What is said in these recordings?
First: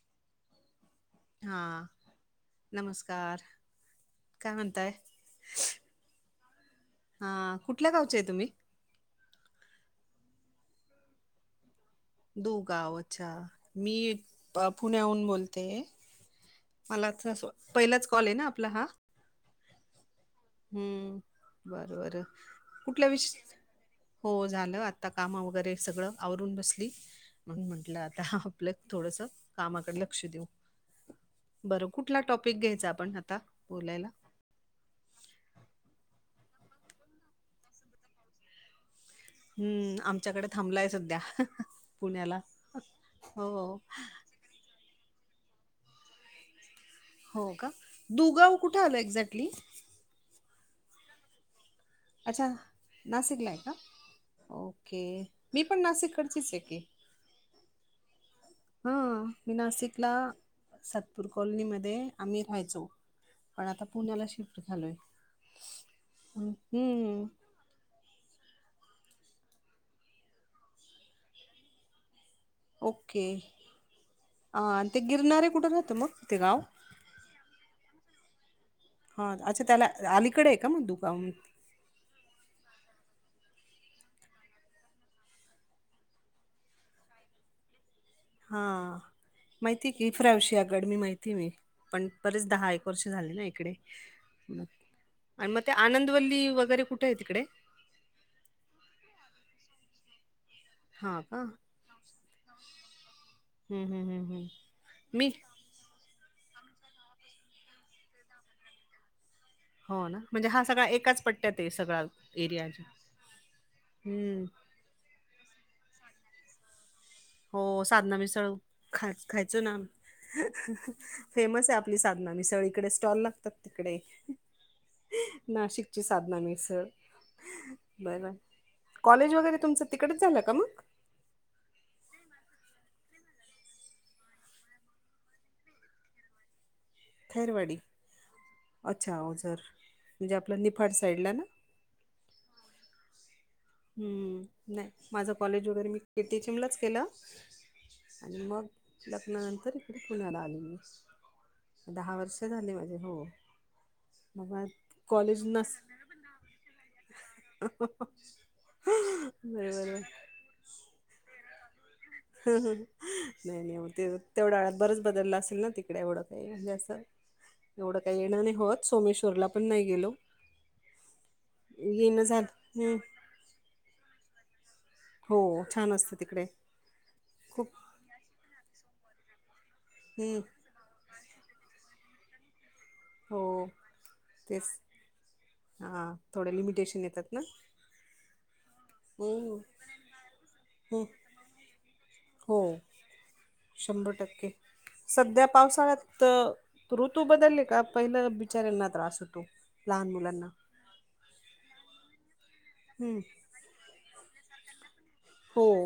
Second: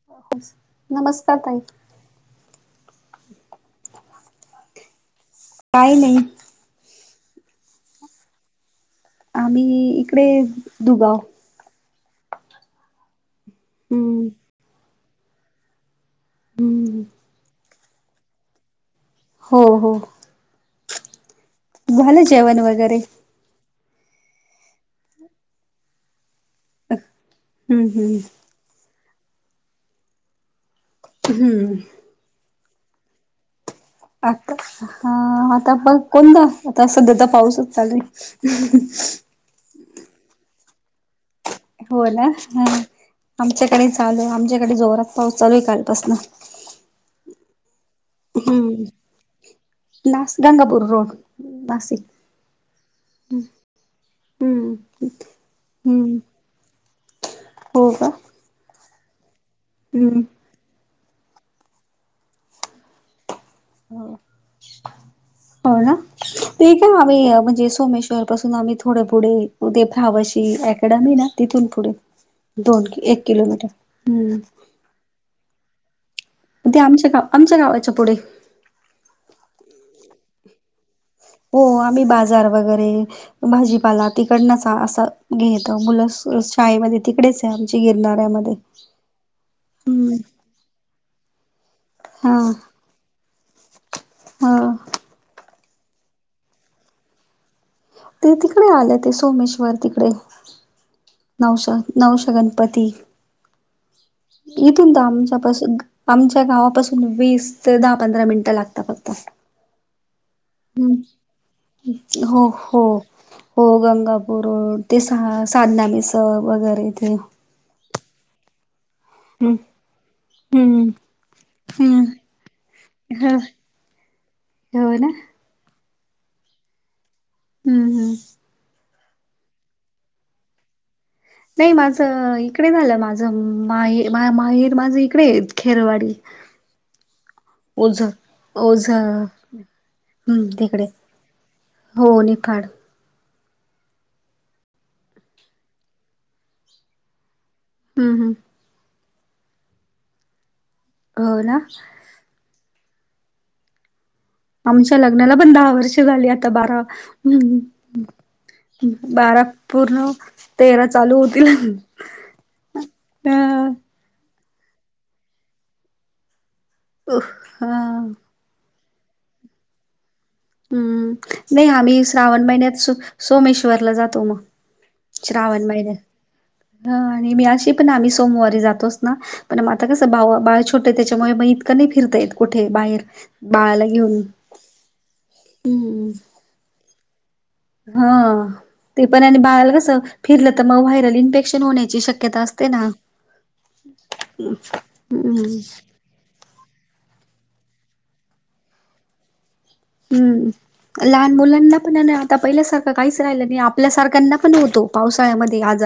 [inaudible] ताई हा नमस्कार काय म्हणताय काही नाही हा कुठल्या गावचे आहे तुम्ही आम्ही इकडे दुगाव दो गावच्या मी हम्म अप पुण्याहून बोलतेये हम्म मलाच असं पहिलाच कॉल आहे ना आपला हा? हो हो हम्म बर बरं झालं जेवण वगैरे कुठल्या विष हो झालं आता काम वगैरे सगळं आवरून बसली म्हणून हम्म म्हंटलं हम्म आता आपलं थोडंसं कामाकड लक्ष देऊ हम्म बर कुट कुठला टॉपिक घ्यायचा आपण आता बोलायला? आता ह अ आता बघ कोण द आता सध्या तर पाऊसच चालूय हम्म आमच्याकडे थांबलाय सध्या हो ना पुण्याला ह हो आमच्याकडे चालू आमच्याकडे जोरात पाऊस चालू ये कालपासन हो का दुगाव कुठं आलं एक्झॅक्टली? ना गंगापूर रोड नासिक अच्छा नाशिकला आहे का हम्म ओके मी पण हम्म नाशिककडचीच आहे की हो का हा मी नाशिकला हम्म सातपूर कॉलनीमध्ये आम्ही राहायचो. पण आता हो पुण्याला शिफ्ट झालोय उम हम्म नाही म्हणजे सोमेश्वर पासून आम्ही थोडं पुढे उ ते फावशी अकॅडमी ना तिथून पुढे दोन एक ओके किलोमीटर हम्म अ ते गिरणारे कुठे राहत मग तेे गावं? ते आमच्या गाव आमच्या गावाच्या पुढे हा अच्छा त्याला अलीकडे आहे का मग दुका हो आम्ही बाजार वगैरे भाजीपाला तिकडनच असं घेतो मुलं स शाळेमध्ये तिकडेच आमच्या गिरणाऱ्यामध्ये हम्म ओशिया गड मी माहिती नाही पण हा बरेच दहा एक वर्ष झाले ना इकडे हा आणि मग ते आनंदवल्ली वगैरे कुठं ये तिकडे ते तिकडे आले ते सोमेश्वर तिकडे हा का हम्म नवशा नवशा गणपती हम हम हम इथून तर आमच्या पासूद आमच्या गावापासून वीस ते दहा पंधरा मिनिटं लागता फक्त हो ना म्हणजे हा सगळा हम्म एकाच पट्ट्याते सगळा हो हो एरियाच्या हो गंगापूर अ ते सहा साधना मिस वगैरे ते हो साधना मिसळू खाय हम्म खायचं नाम हम्म फेमस आहे आपली हम्म साधना मिसळ इकडे स्टॉल ह लागतात तिकडे [unintelligible] नाशिकची साधना मिसळ हम्म हम्म [unintelligible] कॉलेज वगैरे तुमचं तिकडचं झालं का मग? नाही माझं इकडे झालं माझं माहे मा माहेर माझ इकडं आहे खेरवाडी [inaudible] खेरवाडी ओझर अच्छा ओझर म्हणजे हम्म आपलं तिकडे निफाड साईडला ना? हो निफाड हम्म नाही माझं कॉलेज वगैरे मी ए टी एच एम लाच केलं हम्म हम्म आणि मग लग्नानंतर इकडे पुण्याला आली मी हो ना दहा वर्ष झाले माझे हो मग आमच्या लग्नाला कॉलेज पण दहा नस वर्ष झाली आता बारा उम्म उम बारा बरोबर पूर्ण तेरा चालू होतील हा हा ह नाही नाही मग ते तेवढा बरच बदलल असेल ना तिकडे एवढं काही म्हणजे असं एवढं हा काही येणं नाही होत सोमेश्वरला पण नाही गेलो हम्म नाही आम्ही येणं श्रावण झालं महिन्यात सो हम्म. सोमेश्वरला जातो म हो श्रावण छान असतं तिकडे महिन्यात हा आणि मी खूप अशी पण आम्हीच सोमवारी जातोच ना पण आता कसं बाव हम्म. बाळ छोटं आहे त्याच्यामुळे म इतकं नाही फिरता येत कुठे बाहेर हो बाळाला घेऊन तेच हा हम्म थोड लिमिटेशन येतात ना हा ते पण आणि हम्म. बाळाला कसं फिरलं तर मग व्हायरल इन्फेक्शन होण्याची शक्यता हो असते ना शंभर हम्म. तर ऋतू बदलले का पहिलं बिचाऱ्यांना त्रास होतो लहान मुलांना हम्म. लहान मुलांना पण आणि आता पहिल्या सारख आता हम्म काहीच राहिलं नाही आपल्या सारख्यांना पण होतो पावसाळ्यामध्ये हो आज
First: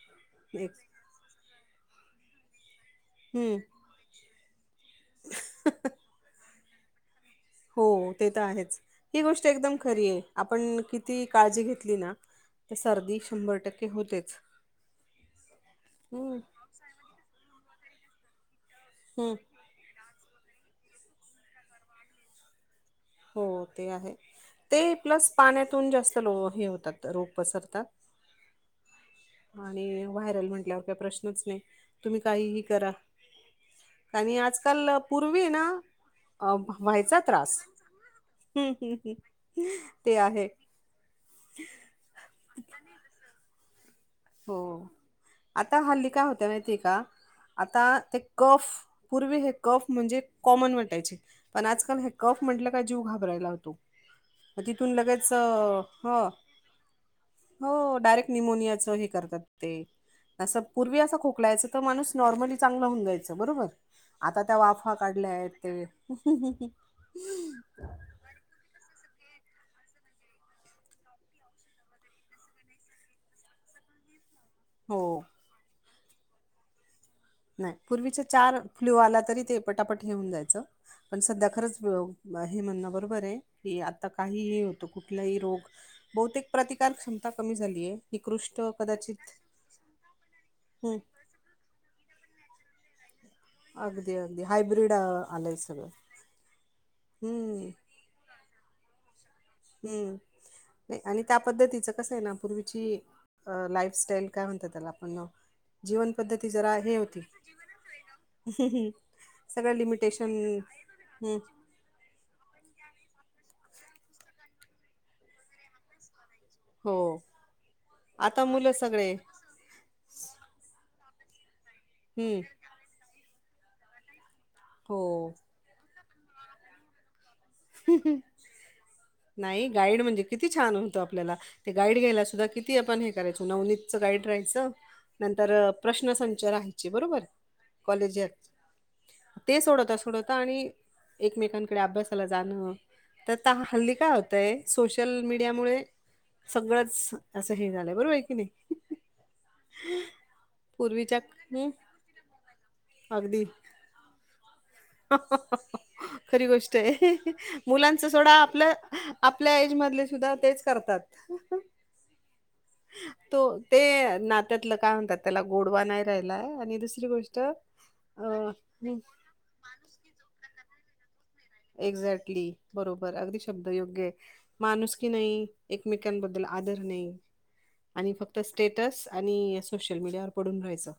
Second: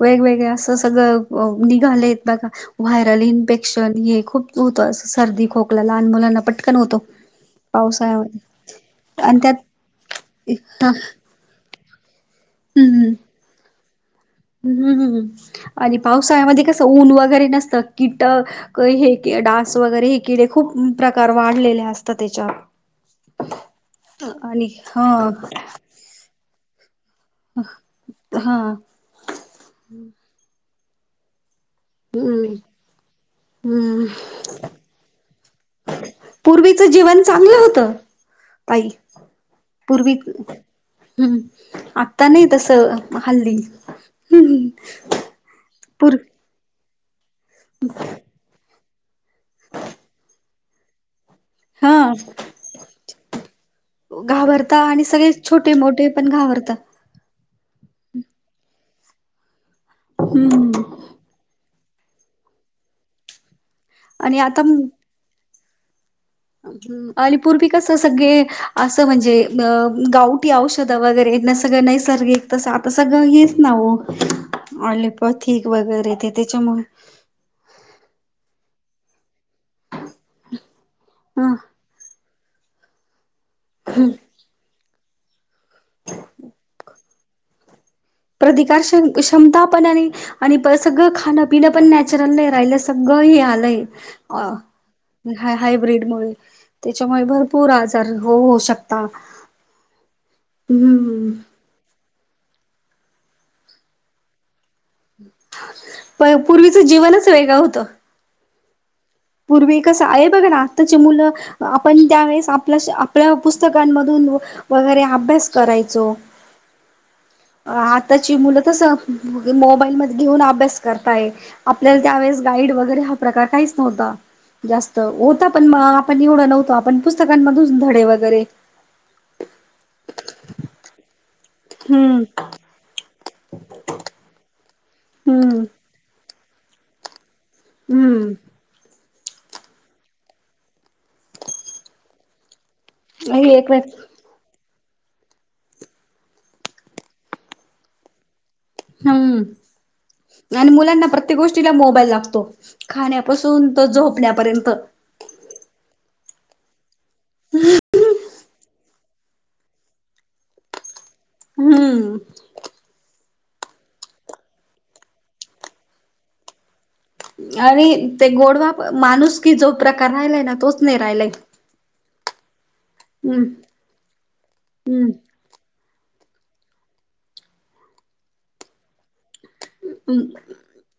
वेगवेगळ एक असं सगळं अह निघालेत बघा व्हायरल हम्म इन्फेक्शन हे खूप होतो असं सर्दी खोकला लहान मुलांना पटकन होतो हो ते पावसाळ्यामध्ये तर आहेच ही आणि गोष्ट त्यात एकदम खरी आहे आपण हा कितीही काळजी घेतली ना तर हम्म सर्दी शंभर टक्के होतेच हम्म हम्म आणि हम्म पावसाळ्यामध्ये कस असं ऊन वगैरे नसत कीट हम्म अह डास स वगैरे हे किडे खूप प्रकार वाढलेले असतात त्याच्या हो ते आहे ते हा प्लस पाण्यातून जास्त लो हे होतात रोग पसरतात हा आणि व्हायरल म्हटल्यावर काही प्रश्नच नाही तुम्ही हम्म काहीही करा हम्म. आणि आजकाल पूर्वी आहे ना पूर्वीचं व्हायचा जीवन चांगलं त्रास होतं हम्म, ताई हम्म, हम्म. ते पूर्वी आहे हम्म आता नाही तसं हल्ली हो हम्म आता हल्ली पूर काय होत माहितीय का आता ते कफ पूर्वी हे कफ म्हणजे कॉमन वाटायचे पण हा आजकाल हे कफ म्हटलं का जीव घाबरायला होतो म घाबरता तिथून आणि सगळे लगेच छोटे मोठे हो पण घाबरता हो डायरेक्ट न्युमोनियाचं हे करतात ते असं हम्म पूर्वी असं खोकलायचं तर माणूस नॉर्मली चांगला होऊन जायचं बरोबर आता त्या वाफा काढल्या आहेत ते अलिपूर बी कसं सगळे असं म्हणजे अह गावटी औषधं वगैरे ना सगळं नैसर्गिक तसं आता सगळं हेच ना हो कत आलोपथी वगैरे ते त्याच्यामुळे नाही पूर्वीच्या चार फ्ल्यू आला तरी ते पटापट घेऊन जायचं पण सध्या ह खरंच हे म्हण बरोबर आहे की आता काय ही हे होत कुठलाही रोग बहुतेक प्रतिकार क्षमता कमी झाली आहे प्रतिकार क्ष क्षमतापण आणि हम्म सगळं खाण पिन पण नॅचरल नाही राहिलं सगळं इ हाल नाही अगदी अ अगदी हायब्रीड आलंय सगळं हायब्रीड मुळं... त्याचा मुळं भरपूर हम्म. आज तर होऊ शकता.. ! हम्म आणि त्या पद्धतीचं कस आहे ना पूर्वीची लाईफस्टाईल काय म्हणत्यात त्याला.. पण जीवन प पद्धती जरा पूर्वीचं हे होती जीवनच वेगळं होतं सगळं पूर्वी कसं आहे लिमिटेशन बघ ना आत्ताचे मुलं हम्म. आपण त्यावेेळेस आपल्या आपल्या पुस्तकांमधून वगैरे अभ्यास करायचो.. हो आताची आता मुलं सगळे तर मोबाईल मध्ये घेऊन अभ्यास करताय आपल्याला त्यावेेळेस हम्म. गाईड वगैरे हा प्रकार काहीच नव्हता जास्त... हो होता पण आपण एवढं नव्हतो आपण पुस्तकांमधून धडे वगैरे नाही गाईड म्हणजे किती छान हुतं आपल्याला ते गाईड हम्म घ्यायला सुद्धा किती आपण हे करायचो.. नवनीत गाईड राहायच नंतर हम्म प्रश्नसंच राहायची बरोबर.. ! हम्म कॉलेज्यात ते सोडवता सोडवता आणि एकमेकांकडे अभ्यास.. जाणं तर हे तं एक हल्ली काय होतंय.. सोशल मीडिया मुळे सगळंच असं हे झालंय बरोबर आहे की नाही हम्म आणि मुलांना पूर्वीच्या प्रत्येक हम्म, गोष्टीला मोबाईल लागतो अगदी खाण्यापासून तो झोपण्यापर्यंत खरी गोष्ट आहे.. मुलांच सोडा आपलं आपल्या एज मधले सुद्धा तेच करतात हम्म. तो ते नात्यातलं काय म्हणतात त्याला गोडवा नाही राहिलाय आणि दुसरी गोष्ट आणि ते अ गोडवा माणूस की जो प्रकार राहिलाय ना तोच नाही राहिलाय. एक्झॅक्टली बरोबर अगदी हम्म शब्द योग्य आहे! माणुसकी नाही एकमेकांबद्दल आदर नाही आणि फक्त तर स्टेटस आणि सोशल हम्म मीडियावर पडून राहायचं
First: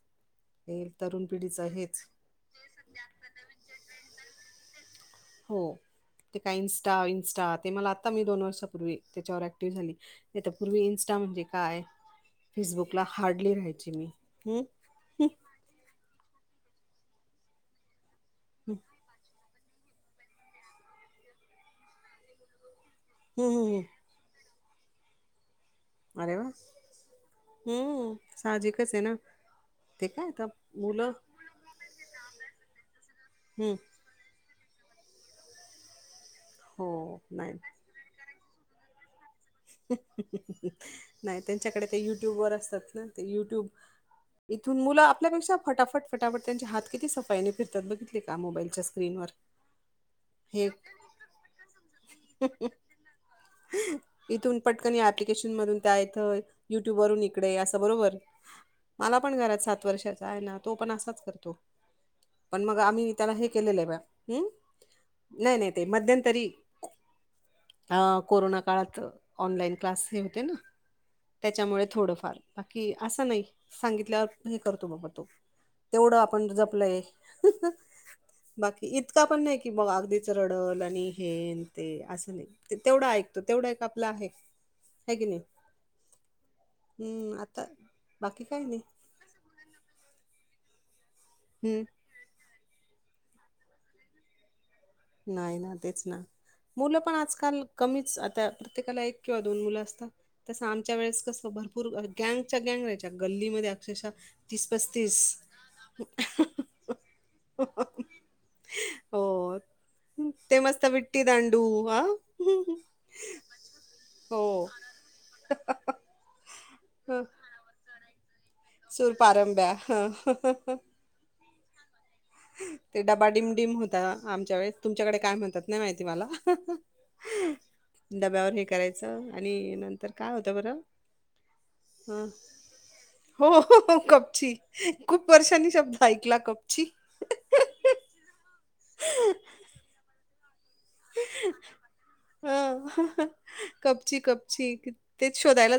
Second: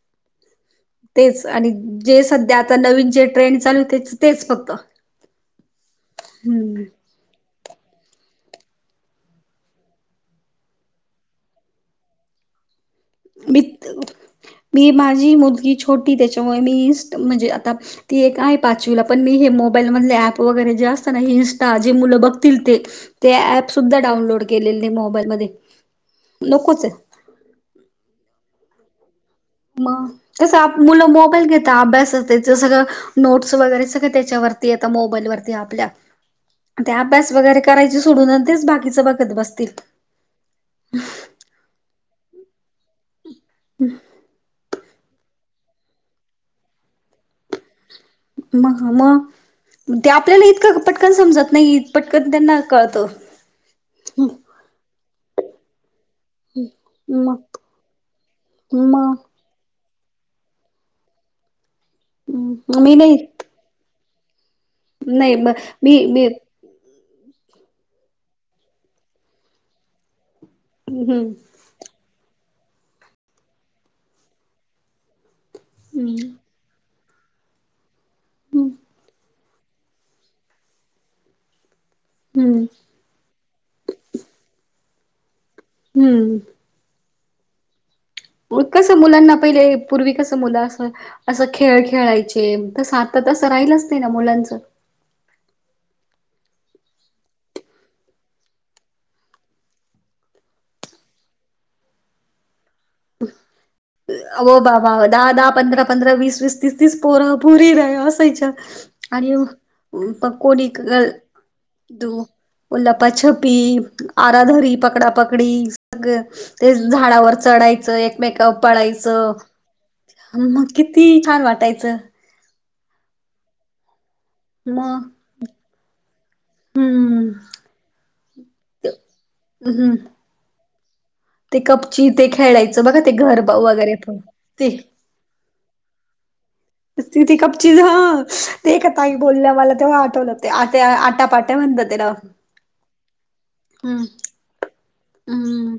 हे तरुण तेच पिढीचं आणि हेच.. जे सध्या आता नवीन जे ट्रेंड चालूते तेच फक्त हो ते काय हम्म इन्स्टा -इन्स्टा ते मला आता मी दोन वर्षांपूर्वी त्याच्यावर ऍक्टिव्ह झाली. नाही तर पूर्वी इन्स्टा म्हणजे काय फेसबुकला हार्डली राहायची मी... म्म मी माझी मुलगी छोटी त्याच्यामुळे मी इ म्हणजे आता ती एक आहे पाचवीला पण मी हे.. मग मोबाईल मधले ऍप वगैरे जे असतं ना इन्स्टा जे मुल बघतील ते, ते हम्म हम्म अँप हम्म. सुद्धा डाउनलोड केलेले नाही मोबाईल मध्ये. अरे वा हम् सहाजिकच आहे ना... ते मग... काय आता तसं मुलं मोबाईल घेता अभ्यास त्येच सगळं नोट्स हं, वगैरे सगळं त्याच्यावर.. ते येतं मोबाईल वरती आपल्या... ते हो, अभ्यास नाही. वगैरे करायचं सोडून तेच बाकीच बघत बसत.. नाही त्यांच्याकडे ते युट्युबर असतात ना ते युट्युब हम् इथून मुलं आपल्यापेक्षा फटाफट फटाफट त्यांचे हात किती सफाईने फिरत्यात बघितलं.. त्या मग मोबाईलच्या मग स्क्रीनवर ते आपल्याला हे इतकं पटकन समजत नाही पटकन त्यांना कळतं इथून पटकन ऍप्लिकेशन मधून काय येतंय युट्यूब वरून मग इकडे अस बरोबर मला पण घरात सात वर्षाचा आहे ना तो पण असाच करतो पण मग मी आम्ही नाही त्याला हे केलेलं आहे बा.. हम् म नाही नाही ते मी मी मध्यंतरी. हा कोरोना काळात ऑनलाइन क्लास हे होते ना हम्म, हम्म त्याच्यामुळे थोडंफार बाकी असं नाही सांगितल्यावर हे करतो बाबा तो.. तेवढं आपण हम्म जपलंय बाकी इतका पण नाही कि मग अगदीच रडल आणि हेन ते.. असुदे हम्म ते तेवढा ऐकतो तेवढा एक आपला आहे हे की नाही. हम्म. हम्म आता. बाकी काय नाही कस मुलांना पहिले पूर्वी कस मुलं अस असं खेळ हम्म खेळायचे त तर तसं राहिलंच नाही ना मुलांच. नाही ना तेच ना. मुलं पण आजकाल कमीच आता प्रत्येकाला एक किंवा दोन मुलं असतात. तसं आमच्या वेळेस कसं भरपूर गँगच्या गँग रहायची हो बाबा दहा, दहा पंधरा, पंधरा, वीस, वीस तीस, तीस पोर, पोरी र अस आर ये हो. ते पकोडी मस्त ग विट्टी दांडू हा दु [unintelligible] उलपा छपी, हो. आराधरी, पकडा पकडी, सग ते ह झाडावर चढायचं एकमेकावर सूर पारंब्या पळायचं मग कि ती छान वाटायचं. ते डबा डीमडीम होता आमच्या वेळे मग तुमच्याकडे काय म्हणतात नाही माहिती मला हम्म डब्यावर हे करायचं आणि हम्म नंतर काय होतं बरं ते कपची हा ते खेळायचं बघा ते घर हो वगैरे हो पण कपची ते खूप वर्षांनी शब्द ऐकला कपची ती कपची ह ते का ताई बोलण्या मला तेव्हा आठवलं. ते आता आटा पाट्या म्हणता त्याला ह हम्म. कपची कपची क हम्म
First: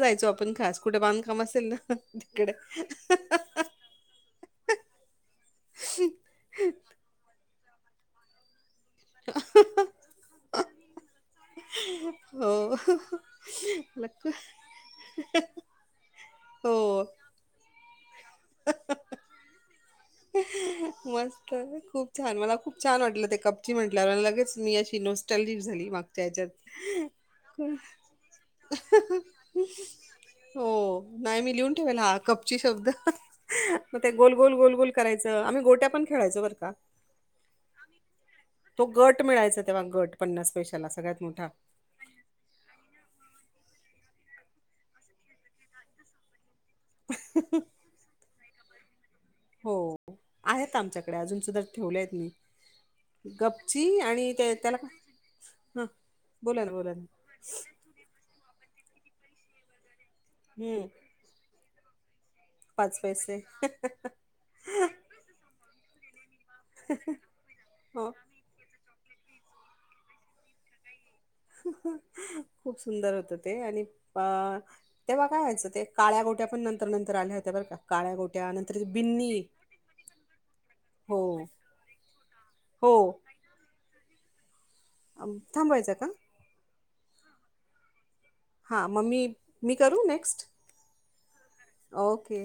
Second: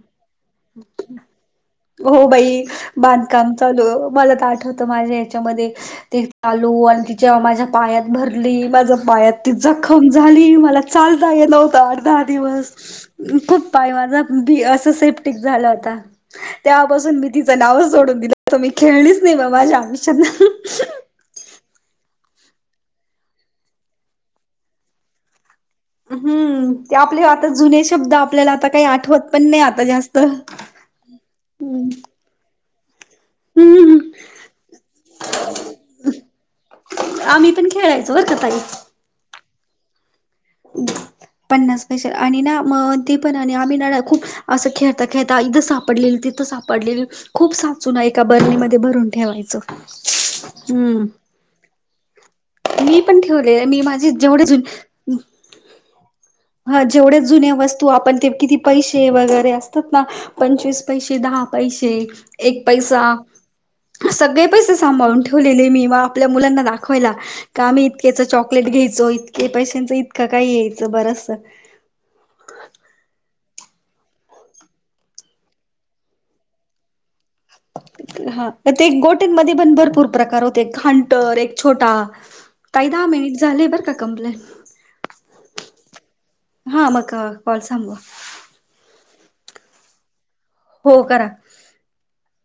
असेल ना हो तिकडे बाई बांधकाम चालू मला तर आठवत माझ्या ह्याच्यामध्ये ते चालू आणि तिच्या माझ्या पायात भरली माझ पायात ती जखम झाली मला चालता येत नव्हत आठ, दहा दिवस हो खूप पाय माझा लक- बी अस सेफ्टिक झालं होता हो तेव्हापासून मी तिचं नावच जोडून दिलं त मी खेळलीच नाही बा माझ्या आयुष्याना मस्त खूप छान मला खूप छान वाटलं ते कपची म्हटल्यावर लगेच मी अशी नोस्टल लिप झाली मागच्या ह्याच्यात. हम्म ते आपले आता जुने शब्द आपल्याला आता काही आठवत पण नाही आता जास्त हो नाही मी लिहून हम्म ठेवायला ह कपची शब्द हम्म मग ते गोल, गोल, गोल गोल करायचं आम्ही गोट्या पण खेळायच बर का आम्ही पण खेळायचो बर का ताई तो गट मिळायचा तेव्हा गट पन्नास पैशाला सगळ्यात मोठा अ आणि ना मग ते पणा आणि आम्ही ना खूप असं खेळता, खेळता इथं सापडलेलं तिथं सापड पडलेली खूप साचून एका बरणीमध्ये भरून ठेवायची. हो आहेत आमच्याकडे अजून सुद्धा ठेवलेय आहेत पण मी ठेवले मी कपची माझी आणि जेवढे त्या जुन त्याला का ह हा जेवढ्या जुन्या वस्त तू आपण ते किती पैसे वगैरे असतात ना पंचवीस हम्म, पैसे, दहा पैसे एक पाच पैसा पैसे सगळे पैसे सांभाळून ठेवलेले मी वा आपल्या मुलांना दाखव दाखवायला का आम्ही हो इतक्याच चॉकलेट घ्यायचो इतके पैशांचं इतकं काय यायचं बर खूप सुंदर होत ते आणि अ तेव्हा काय व्हायचं ते काळ्या गोट्या पण नंतर, नंतर आल्या होत हा ते गोट्यांमध्ये पण भरपूर प्रकार होते हो घांटर एक छोटा ताई हो दहा मिनिट झाले बरं का कंपलेट थांबवायचं का? हा मग कॉल सा [unintelligible] हा मग मी, मी करू नेक्स्ट? हो करा. ओके.